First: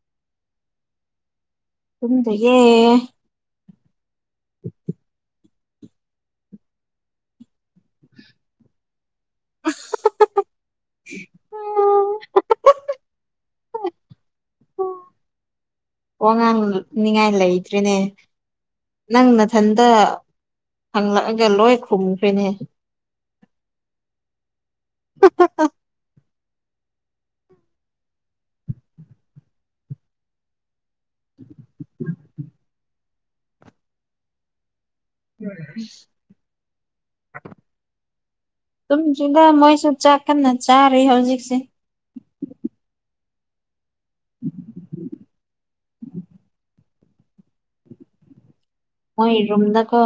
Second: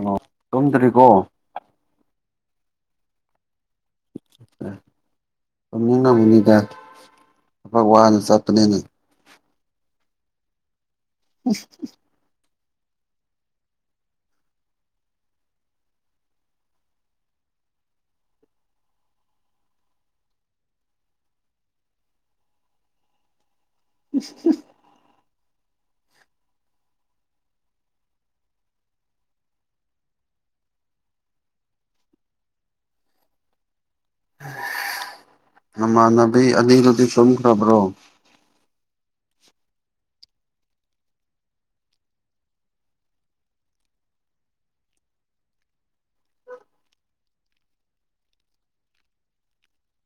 ꯑꯣ ꯇꯨꯝꯗꯔꯤꯕꯣ ꯇꯨꯝꯗꯔ꯭ꯤꯌꯦ [unintelligible] ꯇꯨꯝꯅꯤꯡꯉꯝꯃꯅꯤꯗ ꯊꯕꯛ ꯋꯥꯅ ꯆꯠꯄꯅꯦꯅ [unintelligible] [inaudible] ꯑꯁ [unintelligible] ꯋꯥꯉꯥꯡ ꯅꯤꯡꯉꯥꯏ ꯂꯩꯇ꯭ꯔꯤꯅꯦ ꯅꯪ ꯅꯥꯊꯟꯇꯥ ꯍꯪꯂꯛꯑꯒ ꯂꯣꯏ ꯈꯨꯝꯈꯔ꯭ꯦꯅꯦ [inaudible] [unintelligible] [unintelligible] ꯅꯃꯥꯟꯅꯕꯤ ꯑꯅꯤꯗꯨꯗꯤ ꯇꯨꯝꯈ꯭ꯔꯕ꯭ꯔꯣ ꯇꯨꯝꯗꯔ꯭ꯤꯗ ꯃꯣꯏꯁꯨ ꯆꯥꯛ ꯀꯟꯅ ꯆꯥꯔꯤ ꯍꯧꯖꯤꯛꯁꯦ ꯎꯝ [inaudible] [unintelligible] ꯃꯣꯏ ꯔꯨꯝꯗꯀꯣ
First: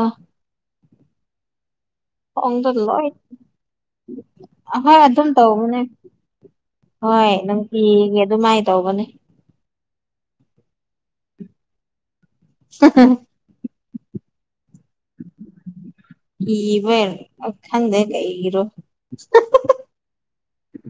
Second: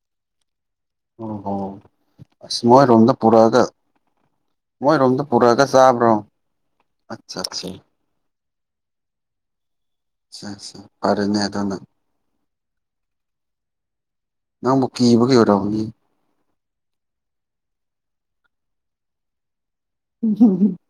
[unintelligible] ꯑꯁ ꯈꯣꯡꯗꯣ ꯂꯣꯏ ꯃꯣꯏꯔꯣꯝꯗ ꯄꯨꯔꯛꯑꯒ ꯍꯣꯏ ꯃꯣꯏꯔꯣꯝꯗ ꯑꯗꯨꯝ ꯄꯨꯔꯛꯑꯒ ꯇꯧꯕꯅꯦ ꯆꯥꯕ꯭ꯔꯣ ꯍꯣꯏ ꯑꯠꯆꯥ ꯑꯠꯆꯥ ꯅꯨꯡꯇꯤꯒꯤ ꯑꯗꯨꯃꯥꯏꯅ ꯇꯧꯕꯅꯦ ꯑꯁꯥ ꯑꯁꯥ ꯐꯔꯦꯅꯦ ꯑꯗꯨꯅꯥ [unintelligible] ꯅꯪꯕꯨ ꯀꯤꯕꯒꯤ ꯑꯣꯏꯔꯝꯒꯅꯤ ꯀꯤꯕꯩ ꯑ ꯈꯪꯗꯦ ꯀꯩꯒꯤꯔꯣ [unintelligible] [unintelligible]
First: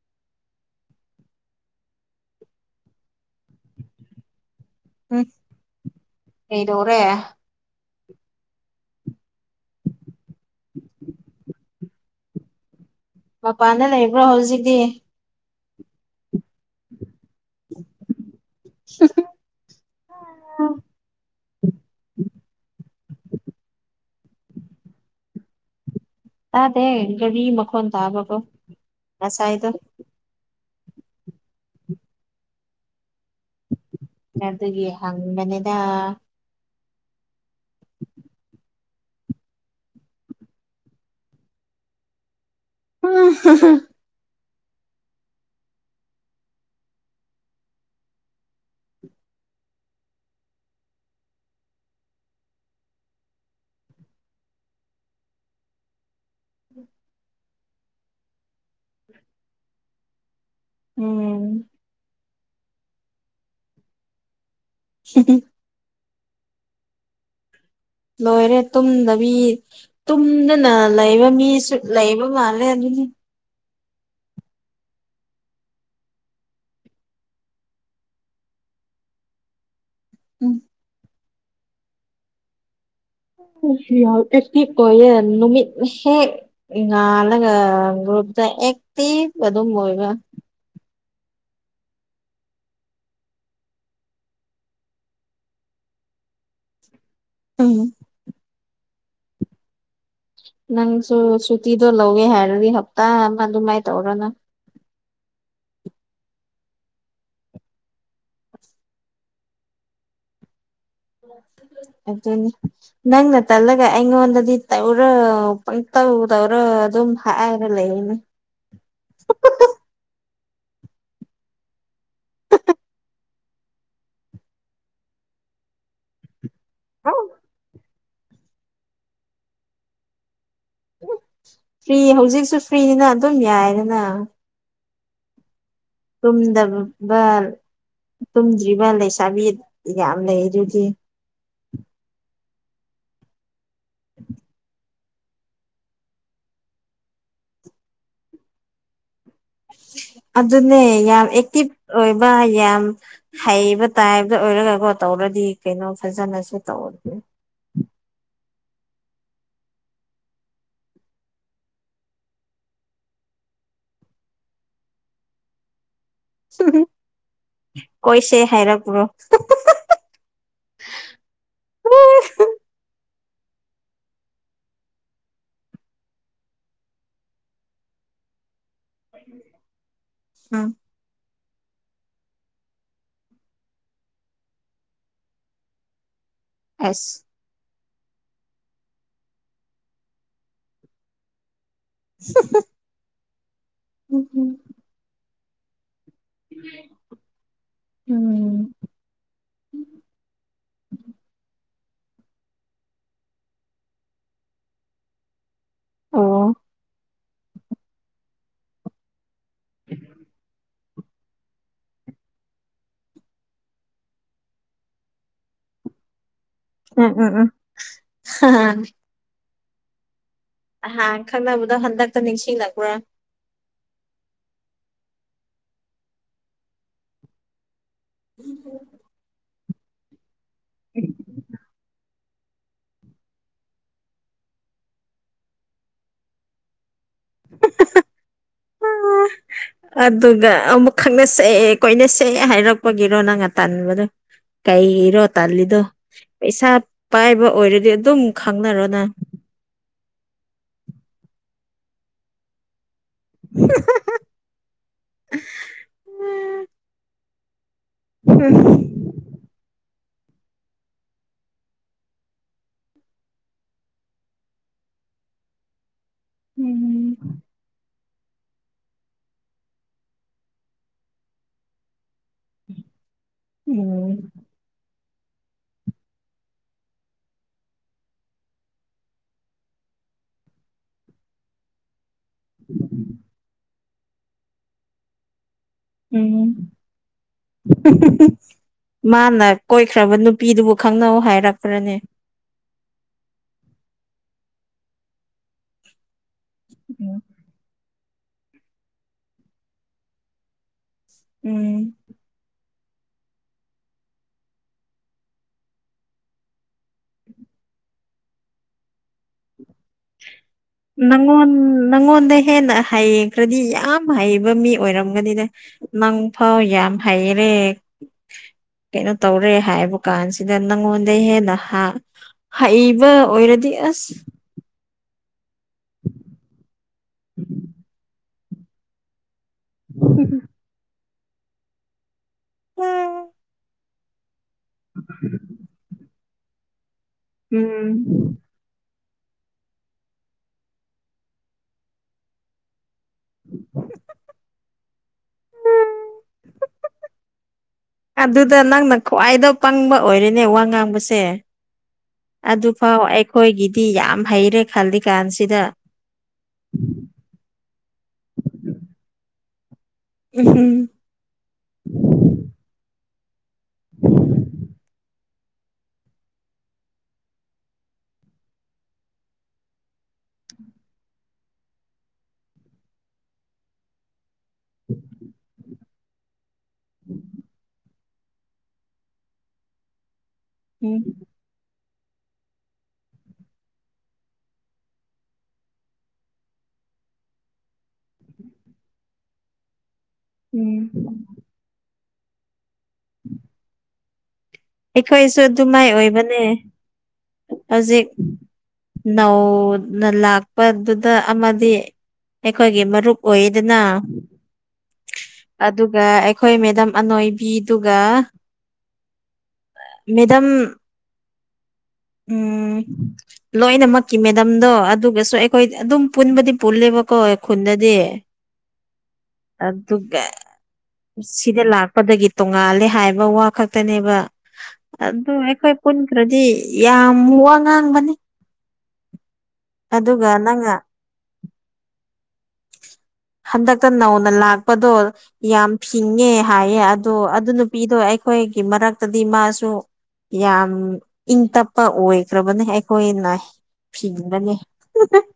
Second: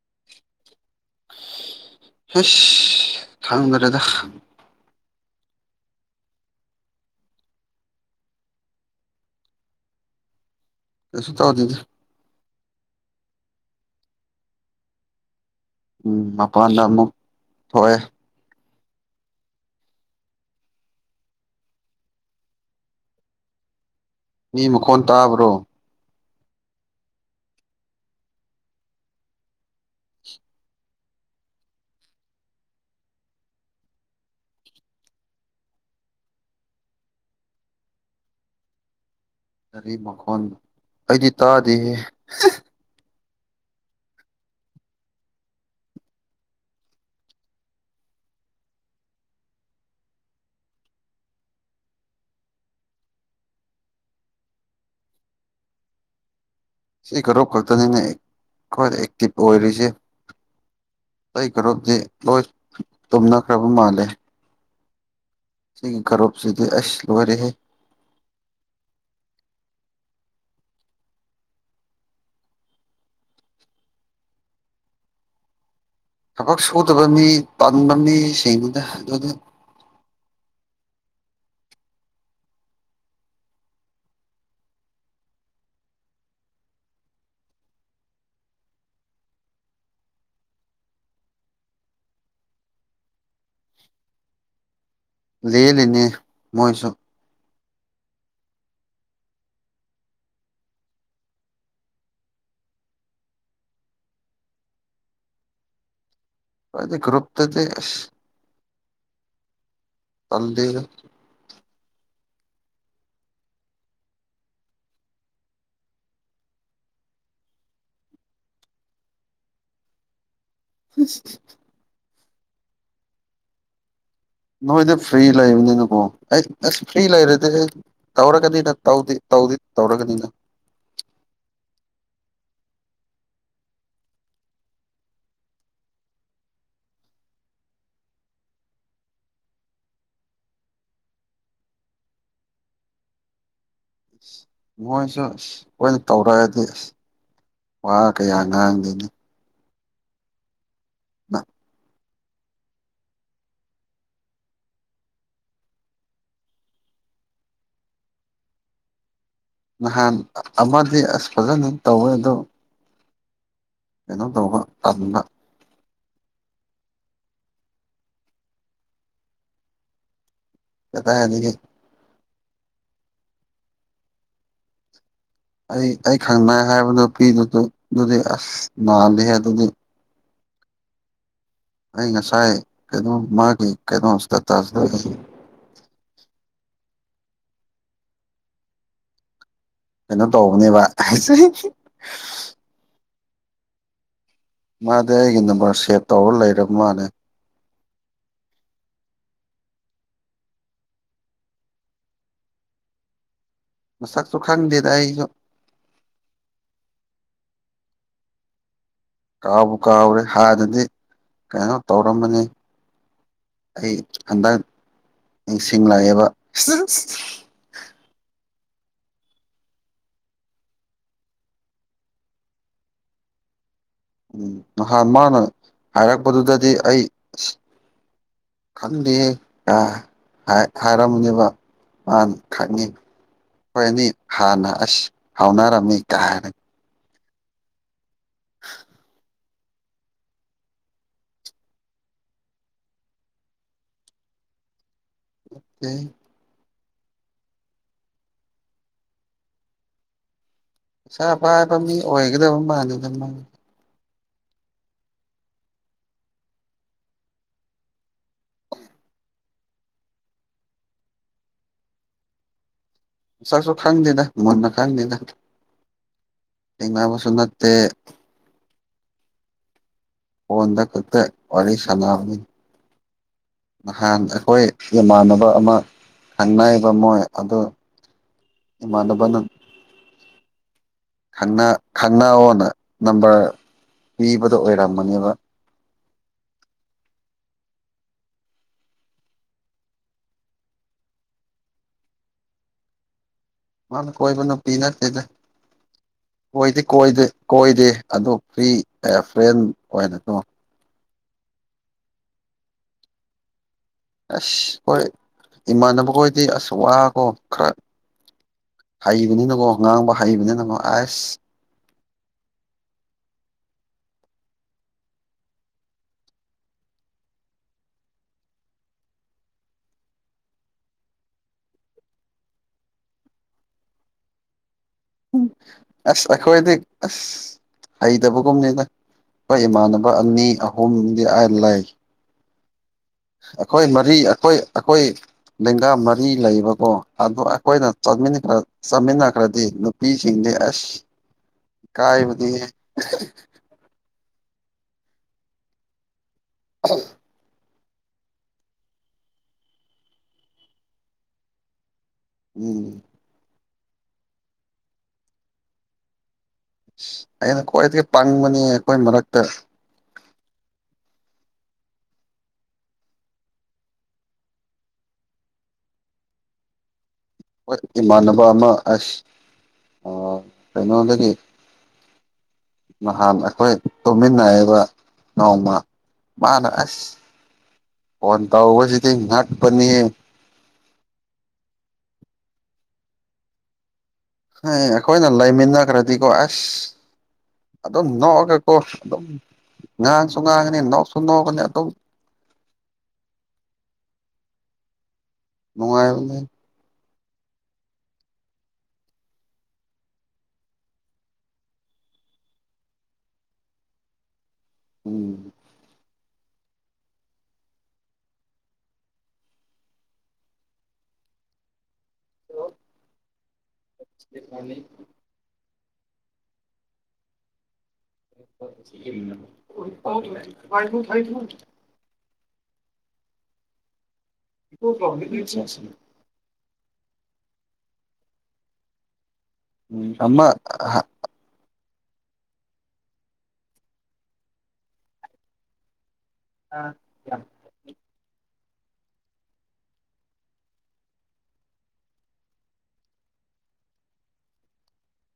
[inaudible] ꯍꯩꯁ ꯈꯪꯗꯔꯦꯗ ꯍꯝ ꯀꯩꯗꯧꯔꯦ ꯀꯩꯁꯨ ꯇꯧꯗꯦꯗ ꯃꯄꯥꯟꯗ ꯂꯩꯕ꯭ꯔꯣ ꯍꯧꯖꯤꯛꯇꯤ ꯎꯝ ꯃꯄꯥꯟꯗ ꯑꯃꯨꯛ ꯊꯣꯛꯑꯦ ꯍꯥꯝ ꯍꯥꯝ ꯃꯤ ꯃꯈꯣꯟ ꯇꯥꯕ꯭ꯔꯣ ꯇꯥꯗꯦ ꯒꯥꯔꯤ ꯃꯈꯣꯟ ꯇꯥꯕꯀꯣ ꯉꯁꯥꯏꯗꯣ ꯑꯗꯨꯒꯤ ꯍꯪꯕꯅꯦꯗꯥ ꯒꯥꯔꯤ ꯃꯈꯣꯟ ꯑꯩꯗꯤ ꯇꯥꯗꯦꯍꯦ [unintelligible] [inaudible] ꯁꯤ ꯈꯔꯨꯞ ꯈꯛꯇꯅꯤꯅꯦ ꯈꯋꯥꯏꯗꯩ ꯑꯦꯛꯇꯤꯚ ꯑꯣꯏꯔꯤꯁꯤ ꯑꯩ ꯀ꯭ꯔꯨꯞꯗꯤ ꯂꯣꯏ ꯇꯨꯝꯅꯈ꯭ꯔꯕ ꯃꯥꯜꯂꯦ ꯁꯤꯗꯤ ꯁꯤꯒꯤ ꯀꯔꯣꯞꯁꯤꯗꯤ ꯑꯁ ꯂꯣꯏꯔꯦꯍꯦ ꯂꯣꯏꯔꯦ ꯇꯨꯝꯗꯕꯤ ꯇꯨꯝꯗꯅ ꯂꯩꯕ ꯃꯤꯁꯨ ꯂꯩꯕ ꯃꯥꯜꯂꯦ ꯑꯗꯨꯅꯤ ꯊꯕꯛ ꯁꯨꯗꯕ ꯃꯤ ꯄꯥꯟꯕ ꯃꯤꯁꯤꯡꯗꯨꯅ ꯑꯗꯨꯗ ꯎꯝ ꯌꯥꯛꯇꯤ ꯀꯌꯦ ꯅꯨꯃꯤꯠ ꯍꯦꯛ ꯉꯥꯜꯂꯒ ꯒ꯭ꯔꯨꯄꯇ ꯑꯦꯛꯇꯤꯚ ꯑꯗꯨꯝ ꯑꯣꯏꯕ ꯂꯦꯜꯂꯤꯅꯦ ꯃꯣꯏꯁꯨ ꯎꯝ ꯅꯪꯁꯨ ꯁꯨꯇꯤꯗꯣ ꯂꯧꯋꯦ ꯍꯥꯏꯔꯗꯤ ꯍꯞꯇꯥ ꯑꯃ ꯑꯗꯨꯃꯥꯏꯅ ꯇꯧꯔꯣꯅ ꯑꯗꯤ ꯀ꯭ꯨꯞꯄꯗꯤ ꯇꯟꯂꯦꯗ ꯑꯗꯨꯅꯤ ꯅꯪꯅ ꯇꯜꯂꯒ ꯑꯩꯉꯣꯟꯗꯗꯤ ꯇꯧꯔꯣ ꯄꯪꯇꯧ ꯇꯧꯔ ꯑꯗꯨꯝ ꯍꯥꯏꯔ ꯂꯩꯅꯦ [inaudible] ꯎꯁ ꯅꯣꯏꯗꯤ ꯐ꯭ꯔꯤ ꯂꯩꯕꯅꯦ ꯅꯀꯣ ꯑꯁ ꯐ꯭ꯔꯤ ꯂꯩꯔꯦꯗꯤ ꯑꯩ ꯇꯧꯔꯒꯅꯤꯅ ꯇꯧ ꯇꯧꯗꯤ ꯇꯧꯔꯒꯅꯤꯅ ꯐ꯭ꯔꯤ ꯍꯧꯖꯤꯛꯁꯨ ꯐ꯭ꯔꯤꯅꯤꯅ ꯑꯗꯨꯝ ꯌꯥꯏꯗꯅ ꯇꯨꯝꯗꯕ ꯇꯨꯝꯗ꯭ꯔꯤꯕ ꯂꯩꯁꯥꯕꯤ ꯌꯥꯝ ꯂꯩ ꯑꯗꯨꯗꯤ ꯃꯣꯏꯁꯨ ꯑꯁ ꯑꯣꯏꯅ ꯇꯧꯔꯛꯑꯗꯤ ꯑꯁ ꯋꯥ ꯀꯌꯥ ꯉꯥꯡꯗꯦꯅꯦ ꯑꯗꯨꯅꯦ ꯌꯥꯝ ꯑꯦꯛꯇꯤꯚ ꯑꯣꯏꯕ ꯌꯥꯝ ꯍꯩꯕ ꯇꯥꯏꯕꯇ ꯑꯣꯏꯔꯒꯀꯣ ꯇꯧꯔꯗꯤ ꯀꯩꯅꯣ ꯐꯖꯅꯁꯨ ꯇꯧꯔꯒꯦ ꯅꯍꯥꯟ ꯑꯃꯗꯤ ꯑꯁ ꯐꯖꯅ ꯇꯧꯋꯦ ꯑꯗꯣ ꯀꯩꯅꯣꯝ ꯇꯧꯕ ꯇꯟꯕ ꯀꯣꯏꯁꯦ ꯍꯥꯏꯔꯛꯄ꯭ꯔꯣ ꯀꯗꯥꯏꯗꯒꯤ ꯑꯩ ꯑꯩ ꯈꯪꯅꯩ ꯍꯥꯏꯕꯗꯨ ꯅꯨꯄꯤꯗꯨꯗꯨꯝ ꯑꯗꯨꯗꯤ ꯑꯁ ꯅꯥꯜꯂꯤꯍꯦ ꯑꯗꯨꯗꯤ ꯎꯝ ꯑꯩ ꯉꯁꯥꯏ ꯀꯩꯅꯣ ꯃꯥꯒꯤ ꯀꯩꯅꯣ ꯏꯁꯇꯦꯇꯁ ꯑꯦꯁ ꯀꯩꯅꯣ ꯇꯧꯕꯅꯦꯕ [unintelligible] ꯎꯝ ꯎꯝ ꯃꯥ ꯗꯤ ꯑꯩꯒꯤ ꯅꯝꯕꯔ ꯁꯦꯚ ꯎꯝ ꯃꯁꯛꯁꯨ ꯈꯪꯗꯦꯗ ꯑꯩꯁꯨ ꯑꯣ ꯀꯥꯎꯕꯨ ꯀꯥꯎꯔꯦ ꯍꯥꯟꯅꯗꯤ ꯀꯩꯅꯣ ꯇꯧꯔꯝꯕꯅꯤ ꯑꯩ ꯍꯟꯗꯛ ꯅꯤꯡꯁꯤꯡꯂꯛꯑꯦꯕ ꯎꯝ ꯎꯝ ꯎꯝ ꯑꯍꯥꯟ ꯈꯪꯅꯕꯗꯣ ꯍꯟꯗꯛꯇ ꯅꯤꯡꯁꯤꯡꯂꯛꯄ꯭ꯔꯥ ꯎꯝ ꯅꯍꯥꯟ ꯃꯥꯅ ꯍꯥꯏꯔꯛꯄꯗꯨꯗꯗꯤ ꯑꯩ ꯈꯪꯗꯤꯌꯦ ꯍꯥꯏꯔꯝꯃꯅꯤꯕ ꯃꯥ ꯈꯪꯉꯤ ꯍꯣꯏꯅꯤ ꯍꯥꯟꯅ ꯑꯁ ꯍꯥꯎꯅꯔꯝꯃꯤ ꯀꯥꯏ [unintelligible] [unintelligible] ꯑꯗꯨꯒ ꯑꯃꯨꯛ ꯈꯪꯅ ꯁꯛꯑꯦ ꯀꯣꯏꯅ ꯁꯛꯑ ꯍꯥꯏꯔꯛꯄꯒꯤꯔꯣ ꯅꯪ ꯉ ꯇꯟꯥꯟꯕꯗꯣ ꯀꯩꯔꯣ ꯇꯜꯂꯤꯗꯣ ꯄꯩꯁꯥ ꯄꯩꯁꯥ ꯄꯥꯏꯕ ꯑꯣꯏꯔꯗꯤ ꯑꯗꯨꯝ ꯈꯪꯅꯔꯣꯅꯪ ꯄꯥ ꯄꯕ ꯃꯤ ꯑꯣꯏꯒꯗꯕ ꯃꯥꯟꯗꯦꯗ [unintelligible] [unintelligible] ꯆꯁꯁꯨ ꯈꯪꯗꯅ ꯃꯣꯟꯅ ꯈꯪꯪꯗꯅ [unintelligible] [unintelligible] ꯅꯠꯇꯦ ꯐꯣꯟꯗ ꯈꯛꯇ ꯋꯥꯔꯤ ꯁꯅꯥꯅꯤ ꯅꯍꯥꯟ ꯎꯝ ꯑꯩꯈꯣꯏ ꯏꯃꯥꯟꯅꯕ ꯑꯃ ꯈꯪꯅꯔꯤꯕ ꯃꯣꯏ ꯑꯗꯨ ꯏꯃꯅꯕꯅ ꯈꯪꯅꯑꯣꯅ ꯅꯝꯕꯔ ꯄꯤꯕꯗꯣ ꯑꯣꯏꯔꯝꯕꯅꯦꯕ ꯎꯝ [unintelligible] ꯃꯥꯅ ꯀꯣꯏꯈ꯭ꯔꯕ ꯅꯨꯄꯤꯗꯨꯕꯨ ꯈꯪꯅꯧ ꯍꯥꯏꯔꯛꯄ꯭ꯔꯅꯦ ꯃꯥꯅ ꯀꯣꯏꯕ ꯅꯨꯄꯤ ꯅꯠꯇꯦꯗ ꯀꯣꯏꯗꯤ ꯀꯣꯏꯗꯦ ꯀꯣꯏꯗꯦ ꯑꯗꯨ ꯐ꯭ꯔꯤ ꯐ꯭ꯔꯦꯟ ꯑꯣꯏꯅ ꯀꯣ ꯎꯝ ꯑꯁ ꯍꯣꯏ ꯏꯃꯥꯟꯅꯕꯈꯣꯏꯗꯤ ꯑꯁ ꯋꯥꯀꯣ ꯈꯔ ꯍꯩꯕꯅꯤꯅꯀꯣ ꯉꯥꯡꯕ ꯍꯩꯕꯅꯤꯅꯀꯣ ꯑꯁ ꯅꯪꯉꯣꯟ ꯅꯪꯉꯣꯟꯗ ꯍꯦꯟꯅ ꯍꯩꯈ꯭ꯔꯗꯤ ꯌꯥꯝ ꯍꯩꯕ ꯃꯤ ꯑꯣꯏꯔꯝꯒꯅꯤꯅꯦ ꯅꯪ ꯐꯥꯎ ꯌꯥꯝ ꯍꯩꯔꯦ ꯀꯩꯅꯣ ꯇꯧꯔꯦ ꯍꯥꯏꯕ ꯀꯥꯟꯁꯤꯗ ꯅꯪꯉꯣꯟꯗ ꯍꯦꯟꯅ ꯍꯥ ꯍꯩꯕ ꯑꯣꯏꯔꯗꯤ ꯑꯁ ꯑꯁ ꯑꯩꯈꯣꯏꯗꯤ ꯑꯁ ꯍꯩꯇꯕꯒꯨꯝꯅꯤꯗ ꯈꯣꯏ ꯏꯃꯥꯟꯅꯕ ꯑꯅꯤ ꯑꯍꯨꯝꯗꯤ ꯑꯩ ꯂꯩ ꯑꯩꯈꯣꯏ ꯃꯔꯤ ꯑꯩꯈꯣꯏ ꯑꯩꯈꯣꯏ ꯂꯦꯡꯒ ꯃꯔꯤ ꯂꯩꯕꯀꯣ ꯑꯗꯣ ꯑꯈꯣꯏꯅ ꯆꯠꯃꯤꯟ ꯎꯝ ꯈꯔ ꯆꯥꯃꯤꯟꯅꯈ꯭ꯔꯗꯤ ꯅꯨꯄꯤꯁꯤꯡꯗꯤ ꯑꯁ ꯀꯥꯏꯕꯗꯤ [unintelligible] ꯑꯗꯨꯗ ꯅꯪꯅ ꯈ꯭ꯋꯥꯏꯗ ꯄꯪꯕ ꯑꯣꯏꯔꯅꯦ ꯋꯥ ꯉꯥꯡꯕꯁꯦ ꯎꯝ ꯑꯗꯨꯐꯥꯎ ꯑꯩꯈꯣꯏꯒꯤꯗꯤ ꯌꯥꯝ ꯍꯩꯔꯦ ꯈꯂꯤꯀꯥꯟꯁꯤꯗ ꯑꯩꯅ ꯈ꯭ꯋꯥꯏꯗꯒꯤ ꯄꯪꯕꯅꯦ ꯑꯩꯈꯣꯏ ꯃꯔꯛꯇ [unintelligible] ꯍꯣꯏ ꯏꯃꯥꯟꯅꯕ ꯑꯃ ꯑꯁ ꯀꯩꯅꯣꯗꯒꯤ ꯅꯍꯥꯟ ꯑꯩꯈꯣꯏ ꯇꯨꯝꯃꯤꯟꯅꯩꯑꯕ ꯅꯣꯡꯃ ꯃꯥꯅ ꯑꯁ ꯐꯣꯟ ꯇꯁꯤꯗꯤ ꯉꯠꯄꯅꯤꯌꯦ ꯎꯝ ꯍꯩ ꯑꯩꯈꯣꯏꯅ ꯂꯩꯥꯃꯤꯅꯈ꯭ꯔꯗꯤ ꯀꯣ ꯑꯁ ꯑꯗꯨꯝ ꯅꯣꯛꯑꯒꯀꯣ ꯑꯗꯨꯝ ꯉꯥꯡꯁꯨ ꯎꯝ ꯉꯥꯡꯉꯅꯤ ꯅꯣꯛꯁꯨ ꯅꯣꯛꯒꯅꯤ ꯑꯗꯨꯝ ꯑꯩꯈꯣꯏꯁꯨ ꯑꯗꯨ ꯃꯥꯏ ꯅꯨꯡꯉꯥꯏꯕꯅꯦ ꯑꯣꯏꯕꯅꯦ ꯍꯧꯖꯤꯛ ꯅꯧꯅ ꯂꯥꯛꯄꯗꯨꯗ ꯑꯃꯗꯤ ꯑꯩꯈꯣꯏꯒꯤ ꯃꯔꯨꯞ ꯑꯣꯏꯗꯅ ꯎꯝ ꯑꯗꯨꯒ ꯑꯩꯈꯣꯏ ꯃꯦꯗꯥꯝ ꯑꯅꯣꯏꯕꯤꯗꯨꯒ ꯃꯦꯗꯝ ꯎꯝ ꯂꯣꯏꯅꯃꯛꯀꯤ ꯃꯦꯗꯥꯝꯗꯣ ꯑꯗꯨꯒꯁꯨ ꯑꯩꯈꯣꯏ ꯑꯗꯨꯝ ꯄꯨꯟꯕꯗꯤ ꯄꯨꯜꯂꯦꯕꯀꯣ ꯈꯨꯟꯗꯗꯤ ꯑꯗꯨꯒ ꯁꯤꯗ ꯂꯥꯛꯄꯗꯒꯤ ꯇꯣꯡꯉꯥꯜꯂꯦ ꯍꯥꯏꯕ ꯋꯥ ꯈꯛꯇꯅꯦꯕ ꯑꯗꯨ ꯑꯩꯈꯣꯏ ꯄꯨꯜ ꯅꯠꯇ꯭ꯔꯗꯤ ꯌꯥꯝ ꯋꯥ ꯉꯥꯡꯕꯅꯤ ꯑꯗꯨꯒ ꯑꯃ ꯅꯪꯅ ꯑꯍ ꯍꯟꯗꯛꯇ ꯅꯧꯅ ꯂꯥꯛꯄꯗꯣ ꯌꯥꯝ ꯐꯤꯡꯉꯦ ꯍꯥꯏꯌꯦ ꯑꯗꯣ ꯑꯗꯨꯅ ꯄꯤꯗꯣ ꯑꯩꯈꯣꯏꯒꯤ ꯃꯔꯛꯇꯗꯤ ꯃꯥꯁꯨ ꯌꯥꯝ ꯏꯪ ꯇꯞꯄ ꯑꯣꯏꯈ꯭ꯔꯕꯅꯦ ꯑꯩꯈꯣꯏꯅ ꯐꯤꯡꯕꯅꯦ ꯑꯍ [unintelligible]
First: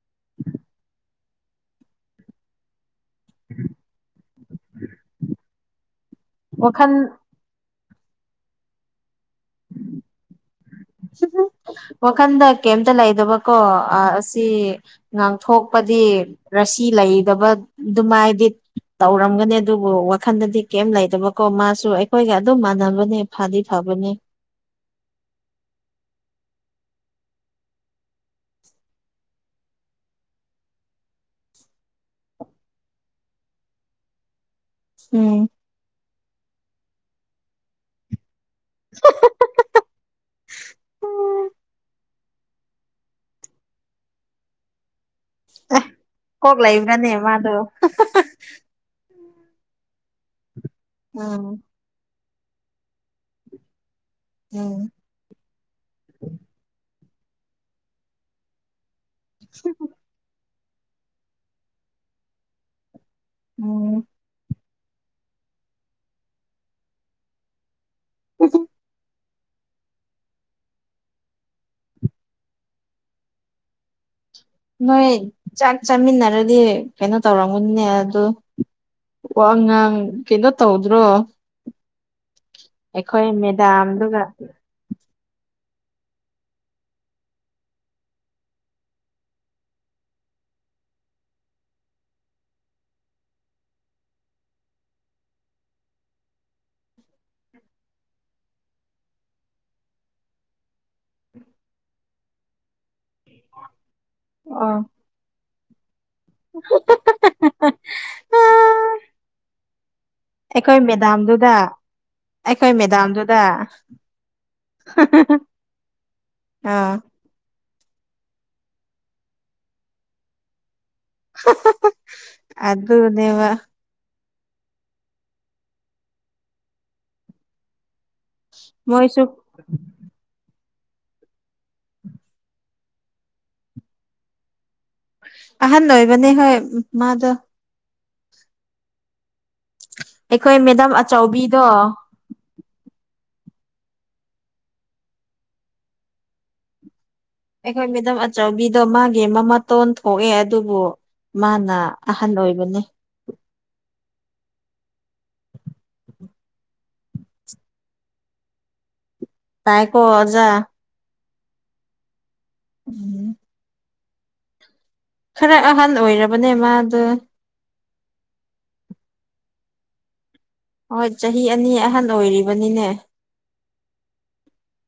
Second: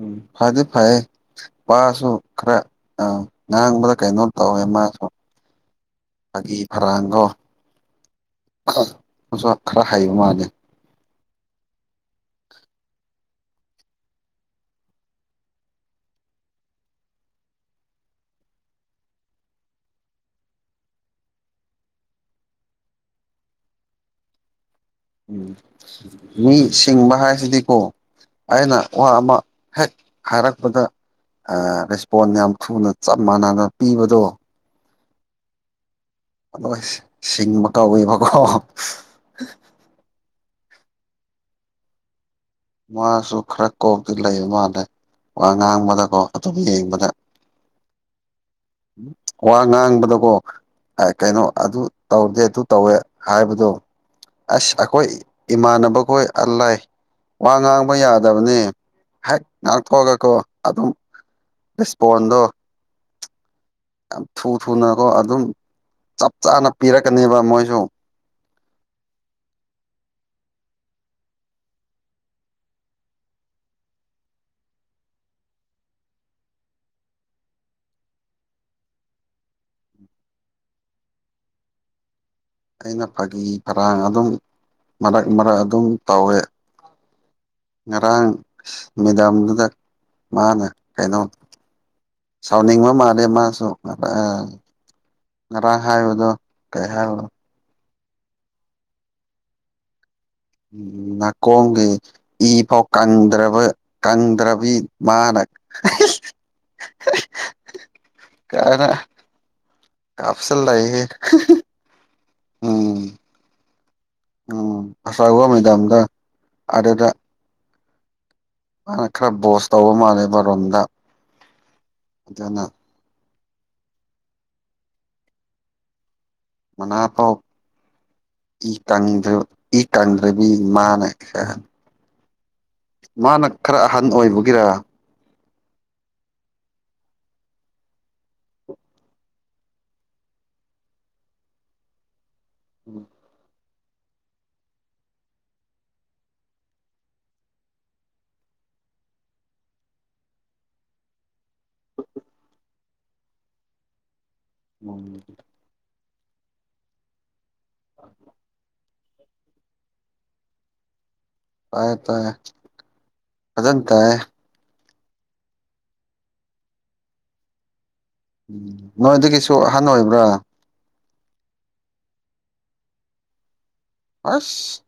ꯎꯝ ꯐꯗꯤ ꯐꯩꯌꯦ ꯃꯥꯁꯨ ꯈꯔ ꯑꯥ ꯉꯥꯡꯕꯗ ꯀꯩꯅꯣꯝ ꯇꯧꯋꯦ ꯃꯥꯁꯨ ꯐꯥꯒꯤ ꯋꯥꯈꯜ ꯐꯔꯥꯡꯗꯣ [unintelligible] ꯃꯥꯁꯨ ꯈꯔ ꯍꯩꯕ ꯃꯥꯜꯂꯦ ꯍꯝꯍꯝ ꯋꯥꯈꯟꯗ ꯀꯩꯝꯇ ꯂꯩꯗꯕꯀꯣ ꯑ ꯑꯁꯤ ꯉꯥꯡꯊꯣꯛꯄꯗꯤ ꯔꯥꯁꯤ ꯂꯩꯗꯕ ꯑꯗꯨꯃꯥꯏꯗꯤ ꯇꯧꯔꯝꯒꯅꯤ ꯑꯗꯨꯕꯨ ꯋꯥꯈꯟꯗꯗꯤ ꯀꯩꯝ ꯂꯩꯇꯕꯀꯣ ꯃꯥꯁꯨ ꯑꯩꯈꯣꯏꯒ ꯑꯗꯨꯝ ꯃꯥꯟꯅꯕꯅꯦ ꯐꯗꯤ ꯐꯕꯅꯦ ꯎꯝ ꯃꯤ ꯁꯤꯡꯕ ꯍꯥꯏꯁꯤꯗꯤꯀꯣ ꯑꯩꯅ ꯋꯥ ꯑꯃ ꯍꯦꯛ ꯍꯥꯏꯔꯛꯄꯗ ꯑ ꯔꯦꯁꯄꯣꯟ ꯌꯥꯝ ꯊꯨꯅ ꯆꯞ ꯃꯥꯟꯅꯅ ꯄꯤꯕꯗꯣ ꯎꯝ ꯑꯣꯏ ꯁꯤꯡꯕ ꯀꯧꯋꯦꯕꯀꯣ ꯃꯥꯁꯨ ꯈꯔ ꯀꯣꯛꯇꯤ ꯂꯩꯌꯦ ꯃꯥꯜꯂꯦ ꯋꯥ ꯉꯥꯡꯕꯗꯀꯣ ꯑꯗꯨꯝ ꯀꯣꯛ ꯌꯦꯡꯕꯗ ꯂꯩꯕ꯭ꯔꯅꯦ ꯃꯥꯗꯣ ꯍꯍꯍ ꯋꯥ ꯉꯥꯡꯕꯗꯀꯣ ꯑ ꯀꯩꯅꯣ ꯎꯝ ꯑꯗꯨ ꯇꯧꯗꯦ ꯑꯗꯨ ꯇꯧꯋꯦ ꯍꯥꯏꯕꯗꯨ ꯑꯁ ꯎꯝ ꯑꯩꯈꯣꯏ ꯏꯃꯥꯟꯅꯕꯈꯣꯏ ꯑꯜꯂꯥꯏ ꯋꯥ ꯉꯥꯡꯕ ꯌꯥꯗꯕꯅꯤ ꯍꯦꯛ ꯉꯥꯛꯊꯣꯛꯑꯒꯀꯣ ꯑꯗꯨꯝ ꯏꯁꯄꯣꯟꯗꯣ ꯎꯝ ꯌꯥꯝ ꯊꯨ ꯊꯨꯅꯀꯣ ꯑꯗꯨꯝ ꯆꯞ ꯆꯥꯅ ꯄꯤꯔꯛꯀꯅꯦꯕ ꯃꯣꯏꯁꯨ [inaudible] ꯅꯣꯏ ꯆꯥꯛ ꯆꯥꯃꯤꯟꯅꯔꯗꯤ ꯀꯩꯅꯣ ꯇꯧꯔꯝꯒꯅꯤꯅꯦ ꯑꯗꯨ ꯋꯥ ꯉꯥꯡ ꯀꯩꯅꯣ ꯇꯧꯗ꯭ꯔꯣ ꯑꯩꯅ ꯑꯩꯈꯣꯏ ꯐꯥꯒꯤ ꯐꯔꯥꯡ ꯃꯦꯗꯥꯝꯗꯨꯒ ꯑꯗꯨꯝ ꯃꯔꯛ ꯃꯔꯛ ꯑꯗꯨꯝ ꯇꯧꯋꯦ ꯉꯔꯥꯡ ꯃꯦꯗꯥꯝꯗꯨꯗ ꯃꯥꯅ ꯀꯩꯅꯣ ꯁꯥꯎꯟꯅꯤꯡꯕ ꯃꯥꯜꯂꯦ ꯃꯥꯁꯨ ꯉꯔꯥꯡ ꯍꯥꯏꯕꯗꯣ ꯀꯩ ꯍꯥꯏꯣ ꯅꯥꯀꯣꯡꯒꯤ ꯏ ꯐꯥꯎ ꯀꯪꯗ꯭ꯔꯕ ꯀꯪꯗ꯭ꯔꯕꯤ ꯃꯥꯅ [unintelligible] ꯍꯍꯍꯍ [unintelligible] ꯀꯥꯏꯗ [unintelligible] ꯑꯩꯈꯣꯏ ꯃꯦꯗꯥꯝꯗꯨꯗ ꯑꯩꯈꯣꯏ ꯎꯝ ꯃꯦꯗꯥꯝꯗꯨꯅ ꯎꯝ ꯑꯁꯨꯋꯥꯏꯕꯥꯎ ꯃꯦꯗꯥꯝꯗ ꯑꯥ ꯑꯗꯣꯗ ꯈꯔ ꯕꯣꯁ ꯇꯧꯕ ꯃꯥꯜꯂꯦꯕ ꯔꯣꯝꯗ ꯍꯍꯍ ꯑꯗꯨꯅ ꯑꯗꯨꯅꯦꯕ ꯃꯅꯥꯐꯥꯎ ꯏ ꯃꯣꯏꯁꯨ ꯀꯪꯗ ꯀꯥꯡꯗ꯭ꯔꯦꯕꯤ ꯃꯥꯅ ꯈꯔ ꯃꯥꯅ ꯈꯔ ꯑꯍꯟ ꯑꯣꯏꯕꯒꯤꯔ ꯑꯍꯥꯟ ꯅꯣꯏ ꯃꯅꯤ ꯍꯣꯏ ꯃꯥꯗ ꯑꯩꯈꯣꯏ ꯃꯦꯗꯥꯝ ꯑꯆꯥꯎꯕꯤꯗꯣ ꯎꯝ ꯑꯩꯈꯣꯏ ꯃꯦꯗꯥꯝ ꯑꯆꯧꯕꯤꯗꯣ ꯃꯥꯒꯤ ꯃ ꯃꯇꯣꯟ ꯊꯣꯛꯑꯦ ꯑꯗꯨꯕꯨ ꯃꯥꯅ ꯑꯍꯟ ꯑꯣꯏꯕꯅꯦ [inaudible] [inaudible] ꯇꯥꯏꯀꯣꯖꯥ ꯇꯌꯦ ꯇꯌꯦ ꯎꯝ ꯑꯗꯇ ꯈꯔ ꯑꯍꯟ ꯑꯣꯏꯔꯕꯅꯦ ꯃꯥꯗ ꯎꯝ ꯅꯣꯏꯗꯒꯤꯁꯨ ꯑꯍꯟ ꯑꯣꯏꯕ꯭ꯔꯥ ꯍꯣꯏ ꯆꯍꯤ ꯑꯅꯤ ꯑꯍꯟ ꯑꯣꯏꯔꯤꯕꯅꯤꯅꯦ ꯑꯁ